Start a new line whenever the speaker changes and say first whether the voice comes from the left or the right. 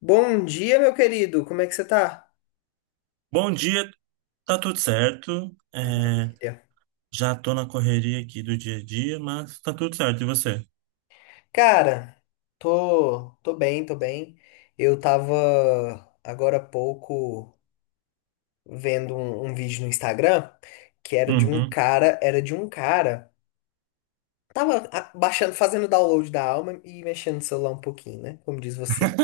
left: Bom dia, meu querido. Como é que você tá?
right: Bom dia, tá tudo certo.
left: Maravilha.
right: Já tô na correria aqui do dia a dia, mas tá tudo certo. E você?
left: Cara, tô bem, tô bem. Eu tava agora há pouco vendo um vídeo no Instagram que era de um
right: Uhum,
left: cara, era de um cara. Tava baixando, fazendo download da alma e mexendo no celular um pouquinho, né? Como diz você.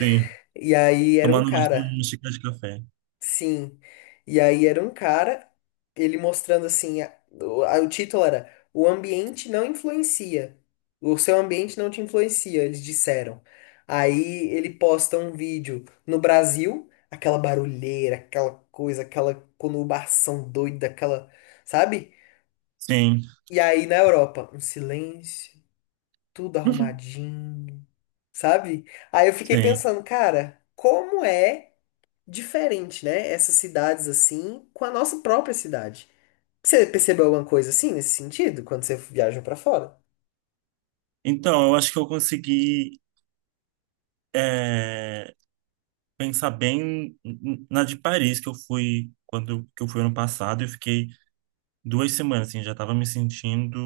right: sim.
left: E aí era um
right: Tomando
left: cara.
right: uma xícara de café.
left: Sim. E aí era um cara, ele mostrando assim, o título era: o ambiente não influencia. O seu ambiente não te influencia, eles disseram. Aí ele posta um vídeo no Brasil, aquela barulheira, aquela coisa, aquela conurbação doida, aquela, sabe?
right: Sim,
left: E aí na Europa, um silêncio, tudo arrumadinho, sabe? Aí eu fiquei
right: sim.
left: pensando, cara, como é diferente, né? Essas cidades assim, com a nossa própria cidade. Você percebeu alguma coisa assim nesse sentido quando você viaja pra fora?
right: Eu acho que eu consegui é, pensar bem na de Paris que eu fui quando que eu fui ano passado. Eu fiquei duas semanas, assim, já tava me sentindo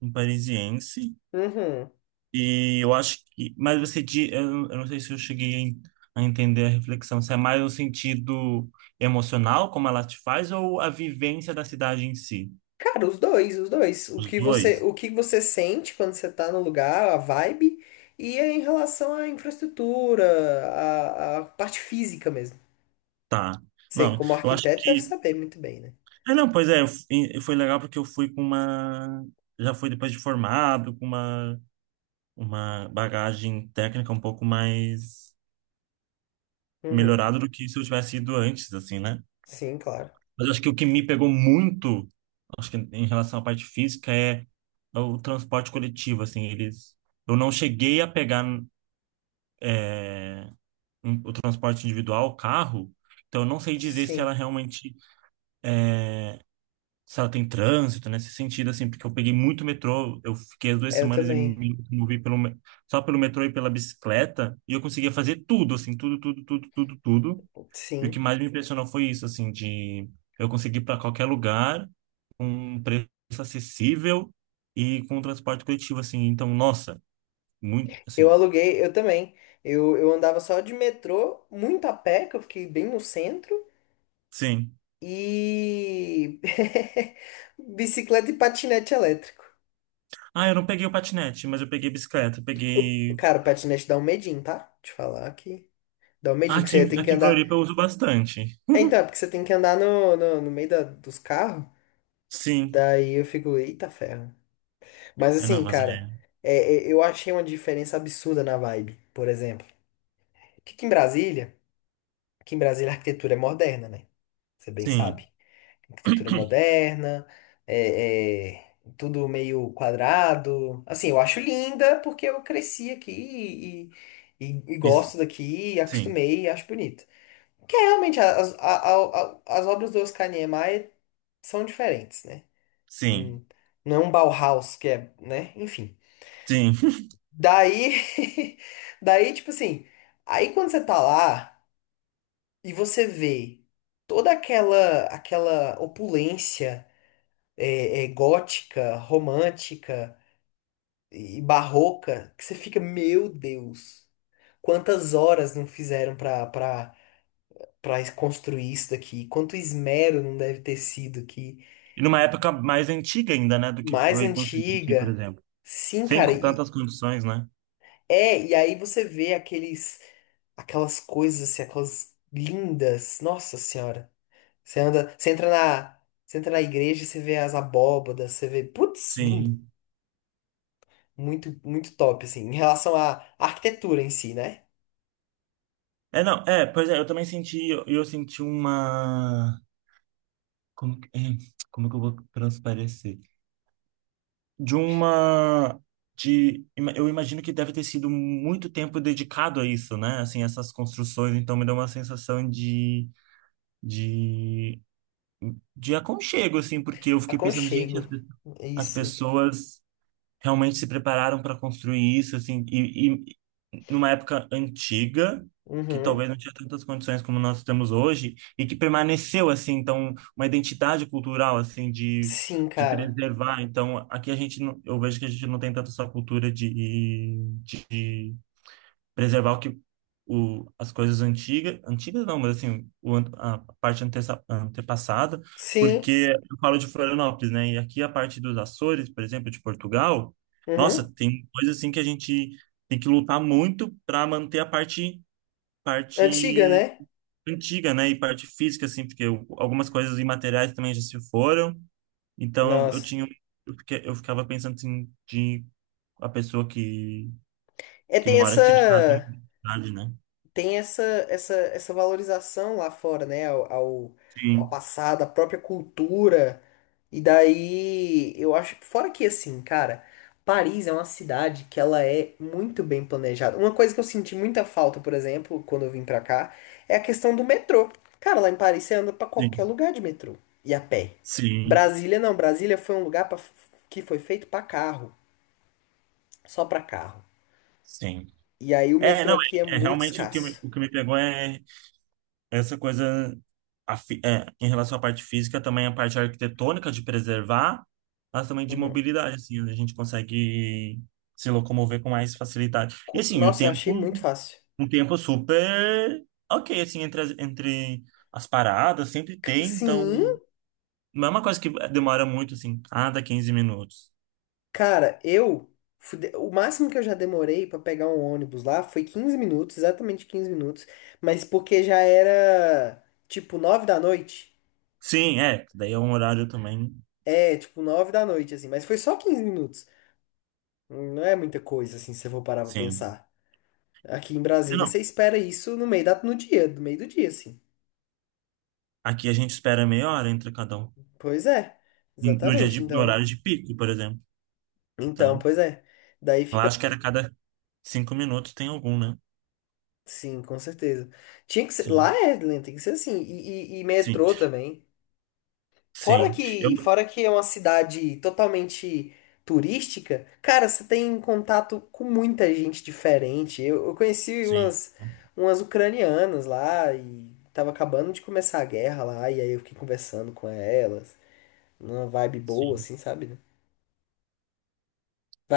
right: um parisiense.
left: Uhum.
right: E eu acho que. Mas você. Di- eu não sei se eu cheguei a entender a reflexão. Se é mais o sentido emocional, como ela te faz, ou a vivência da cidade em si?
left: Cara, os dois, os dois.
right: Os dois?
left: O que você sente quando você tá no lugar, a vibe, e é em relação à infraestrutura, à, à parte física mesmo.
right: Tá.
left: Você,
right: Não,
left: como
right: eu acho
left: arquiteto, deve
right: que.
left: saber muito bem, né?
right: Ah, não, pois é. Eu f- e- Foi legal porque eu fui com uma. Já fui depois de formado, com uma bagagem técnica um pouco mais
left: Uhum.
right: melhorada do que se eu tivesse ido antes, assim, né?
left: Sim, claro.
right: Mas eu acho que o que me pegou muito, acho que em relação à parte física, é o transporte coletivo, assim, eles... Eu não cheguei a pegar o transporte individual, o carro, então eu não sei dizer se ela
left: Sim.
right: realmente, se ela tem trânsito, né, nesse sentido, assim, porque eu peguei muito metrô, eu fiquei as duas
left: É, eu
right: semanas e
left: também.
right: me movi só pelo metrô e pela bicicleta, e eu conseguia fazer tudo, assim, tudo, tudo, tudo, tudo, tudo. E o que
left: Sim.
right: mais me impressionou foi isso, assim, de eu conseguir ir para qualquer lugar com um preço acessível e com um transporte coletivo, assim. Então, nossa, muito,
left: Eu
right: assim,
left: aluguei, eu também. Eu andava só de metrô, muito a pé, que eu fiquei bem no centro,
right: sim.
left: e bicicleta e patinete elétrico.
right: Ah, eu não peguei o patinete, mas eu peguei bicicleta, eu
left: O,
right: peguei...
left: cara, o patinete dá um medinho, tá? Te falar que dá um
right: Ah,
left: medinho, que você tem que
right: aqui em
left: andar.
right: Floripa eu uso bastante.
left: É, então, é porque você tem que andar no, no, no dos carros,
right: Sim.
left: daí eu fico, eita ferro. Mas
right: É, não,
left: assim,
right: mas é...
left: cara, é, é, eu achei uma diferença absurda na vibe, por exemplo. Que aqui em Brasília a arquitetura é moderna, né? Você bem
right: Sim.
left: sabe. Arquitetura moderna, é, é, tudo meio quadrado. Assim, eu acho linda porque eu cresci aqui e, e
right: Isso.
left: gosto daqui,
right: Sim.
left: acostumei e acho bonito. Que é realmente as, a- as obras do Oscar Niemeyer são diferentes, né?
right: Sim.
left: Hum, não é um Bauhaus que é, né? Enfim.
right: Sim.
left: Daí, daí, tipo assim, aí quando você tá lá e você vê toda aquela opulência é, é, gótica, romântica e barroca, que você fica, meu Deus, quantas horas não fizeram pra construir isso daqui, quanto esmero não deve ter sido que
right: E numa época mais antiga ainda, né, do que
left: mais
right: foi construído aqui, por
left: antiga.
right: exemplo.
left: Sim,
right: Sem
left: cara, e
right: tantas condições, né?
left: é, e aí você vê aqueles, aquelas coisas assim, aquelas lindas. Nossa Senhora. Você anda, você entra na igreja e você vê as abóbadas, você vê, putz, lindo.
right: Sim.
left: Muito, muito top, assim, em relação à arquitetura em si, né?
right: É, não, é, pois é, eu também senti, eu senti uma. Como, que- é, como que eu vou transparecer? De uma. De, ima- eu imagino que deve ter sido muito tempo dedicado a isso, né? Assim, essas construções, então me deu uma sensação de, de aconchego, assim, porque eu fiquei pensando, gente,
left: Aconchego, é
right: as
left: isso.
right: pessoas realmente se prepararam para construir isso, assim, e numa época antiga, que
left: Uhum.
right: talvez não tinha tantas condições como nós temos hoje, e que permaneceu, assim, então, uma identidade cultural, assim,
left: Sim,
right: de
left: cara.
right: preservar. Então, aqui a gente, não, eu vejo que a gente não tem tanto essa cultura de preservar as coisas antigas, antigas não, mas assim, a parte antepassada,
left: Sim.
right: porque eu falo de Florianópolis, né? E aqui a parte dos Açores, por exemplo, de Portugal,
left: Uhum.
right: nossa, tem coisa assim que a gente tem que lutar muito para manter a parte
left: Antiga,
right: parte
left: né?
right: antiga, né? E parte física, assim, algumas coisas imateriais também já se foram. Eu
left: Nossa.
right: tinha, um, eu, fiquei- eu ficava pensando assim, de a pessoa que,
left: É,
right: que
left: tem
right: mora aqui já tem
left: essa.
right: uma idade, né?
left: Tem essa, essa, essa valorização lá fora, né? Ao, ao, ao
right: Sim.
left: passado, à própria cultura. E daí, eu acho, fora que assim, cara, Paris é uma cidade que ela é muito bem planejada. Uma coisa que eu senti muita falta, por exemplo, quando eu vim pra cá, é a questão do metrô. Cara, lá em Paris você anda pra qualquer
right: Sim,
left: lugar de metrô e a pé.
right: sim,
left: Brasília não, Brasília foi um lugar pra, que foi feito pra carro, só pra carro.
right: sim.
left: E aí o
right: É,
left: metrô
right: não,
left: aqui é
right: é, é
left: muito
right: realmente
left: escasso.
right: o que me pegou é essa coisa em relação à parte física, também a parte arquitetônica de preservar, mas também de
left: Uhum.
right: mobilidade, assim, onde a gente consegue se locomover com mais facilidade. E assim,
left: Nossa, eu achei muito fácil.
right: um tempo super ok, assim, entre as paradas, sempre tem, então
left: Sim,
right: não é uma coisa que demora muito, assim, ah, dá 15 minutos.
left: cara, eu o máximo que eu já demorei pra pegar um ônibus lá foi 15 minutos, exatamente 15 minutos. Mas porque já era tipo 9 da noite.
right: Sim, é, daí é um horário também,
left: É, tipo nove da noite, assim. Mas foi só 15 minutos. Não é muita coisa, assim, se eu for parar pra
right: sim.
left: pensar. Aqui em Brasília, você espera isso no meio da, no dia, no meio do dia, assim.
right: Aqui a gente espera meia hora entre cada um.
left: Pois é,
right: No dia
left: exatamente.
right: de, no
left: Então,
right: horário de pico, por exemplo.
left: então,
right: Então,
left: pois é. Daí
right: lá
left: fica.
right: acho que era cada cinco minutos tem algum, né?
left: Sim, com certeza. Tinha que ser. Lá
right: Sim,
left: é, né, tem que ser assim. E, e
right: sim,
left: metrô também.
right: sim. Eu,
left: Fora que é uma cidade totalmente turística, cara, você tem contato com muita gente diferente. Eu conheci
right: sim,
left: umas, umas ucranianas lá e tava acabando de começar a guerra lá, e aí eu fiquei conversando com elas, numa vibe boa,
right: sim.
left: assim, sabe? Né?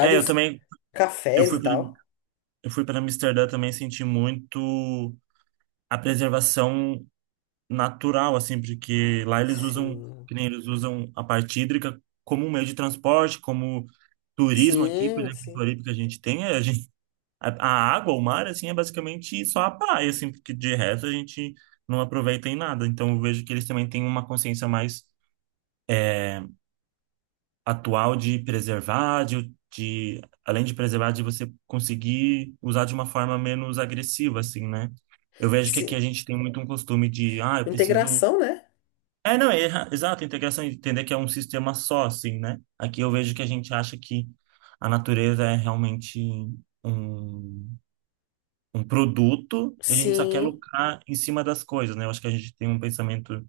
right: É, eu também, eu
left: cafés
right: fui
left: e
right: para,
left: tal.
right: eu fui para Amsterdã também senti muito a preservação natural, assim, porque lá eles usam,
left: Sim.
right: que nem eles usam a parte hídrica como um meio de transporte, como turismo aqui, por
left: Sim,
right: exemplo, em
left: sim.
right: Floripa que a gente tem, é, a água, o mar, assim, é basicamente só a praia, assim, porque de resto a gente não aproveita em nada. Então eu vejo que eles também têm uma consciência mais atual de preservar, de além de preservar, de você conseguir usar de uma forma menos agressiva, assim, né? Eu vejo que aqui a
left: Sim.
right: gente tem muito um costume de, ah, eu preciso.
left: Integração, né?
right: É, não, é, erra- exato, integração, entender que é um sistema só, assim, né? Aqui eu vejo que a gente acha que a natureza é realmente um. um produto e a gente só quer
left: Sim.
right: lucrar em cima das coisas, né? Eu acho que a gente tem um pensamento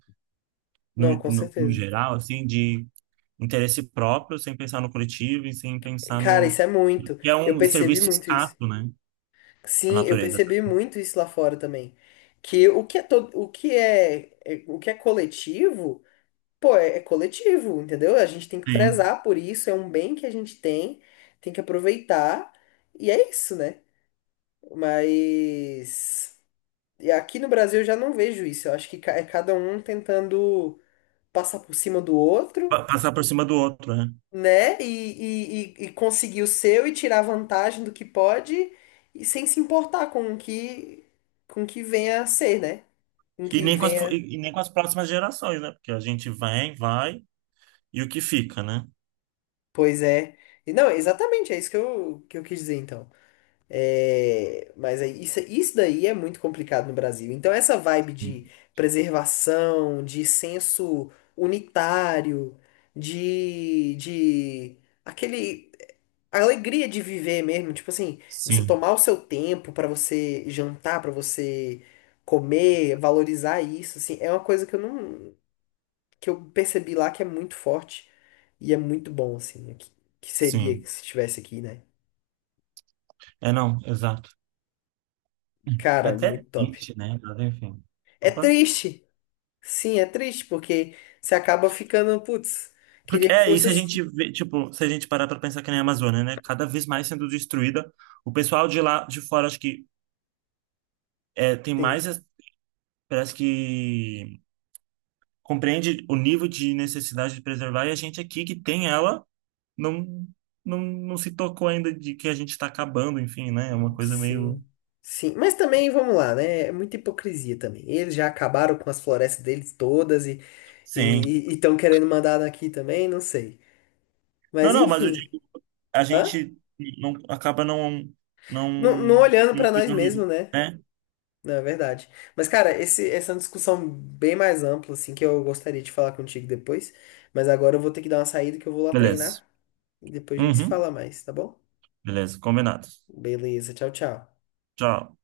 left: Não, com
right: no
left: certeza.
right: geral, assim, de interesse próprio, sem pensar no coletivo e sem pensar
left: Cara,
right: no...
left: isso é muito.
right: que é
left: Eu
right: um
left: percebi
right: serviço
left: muito isso.
right: escasso, né? A
left: Sim, eu
right: natureza
left: percebi
right: tá
left: muito isso lá fora também. Que o que é todo, o que é, o que é coletivo, pô, é, é coletivo, entendeu? A gente tem que
right: bem.
left: prezar por isso, é um bem que a gente tem, tem que aproveitar, e é isso, né? Mas e aqui no Brasil eu já não vejo isso. Eu acho que é cada um tentando passar por cima do outro,
right: Passar por cima do outro, né?
left: né? E conseguir o seu e tirar vantagem do que pode, e sem se importar com o que venha a ser, né? Com o
right: E
left: que
right: nem com as, fu-
left: venha.
right: e nem com as próximas gerações, né? Porque a gente vem, vai e o que fica, né?
left: Pois é. E não, exatamente, é isso que eu quis dizer, então. É, mas aí, isso daí é muito complicado no Brasil. Então, essa vibe de preservação, de senso unitário, de aquele, a alegria de viver mesmo, tipo assim, você
right: Sim,
left: tomar o seu tempo pra você jantar, pra você comer, valorizar isso, assim, é uma coisa que eu não, que eu percebi lá que é muito forte e é muito bom, assim, né? Que seria
right: sim.
left: se estivesse aqui, né?
right: É, não, exato. É
left: Cara,
right: até
left: muito top.
right: triste, né? Mas enfim.
left: É
right: Opa.
left: triste, sim, é triste, porque você acaba ficando, putz, queria
right: Porque,
left: que
right: é, e
left: fosse
right: se a gente
left: assim.
right: vê, tipo, se a gente parar para pensar que nem a Amazônia, né? Cada vez mais sendo destruída. O pessoal de lá de fora, acho que tem mais,
left: Sim,
right: parece que compreende o nível de necessidade de preservar, e a gente aqui que tem ela não, não, não se tocou ainda de que a gente está acabando, enfim, né? É uma coisa
left: sim.
right: meio.
left: Sim, mas também vamos lá, né? É muita hipocrisia também. Eles já acabaram com as florestas deles todas e
right: Sim.
left: E estão querendo mandar aqui também, não sei.
right: Não,
left: Mas
right: não, mas eu
left: enfim,
right: digo, a
left: hã?
right: gente não, acaba não, não,
left: Não, não olhando
right: não
left: pra nós
right: cuidando,
left: mesmos, né?
right: né?
left: Não, é verdade. Mas, cara, esse, essa é uma discussão bem mais ampla, assim, que eu gostaria de falar contigo depois. Mas agora eu vou ter que dar uma saída que eu vou lá
right: Beleza.
left: treinar. E depois a gente se
right: Uhum.
left: fala mais, tá bom?
right: Beleza, combinado.
left: Beleza, tchau, tchau.
right: Tchau.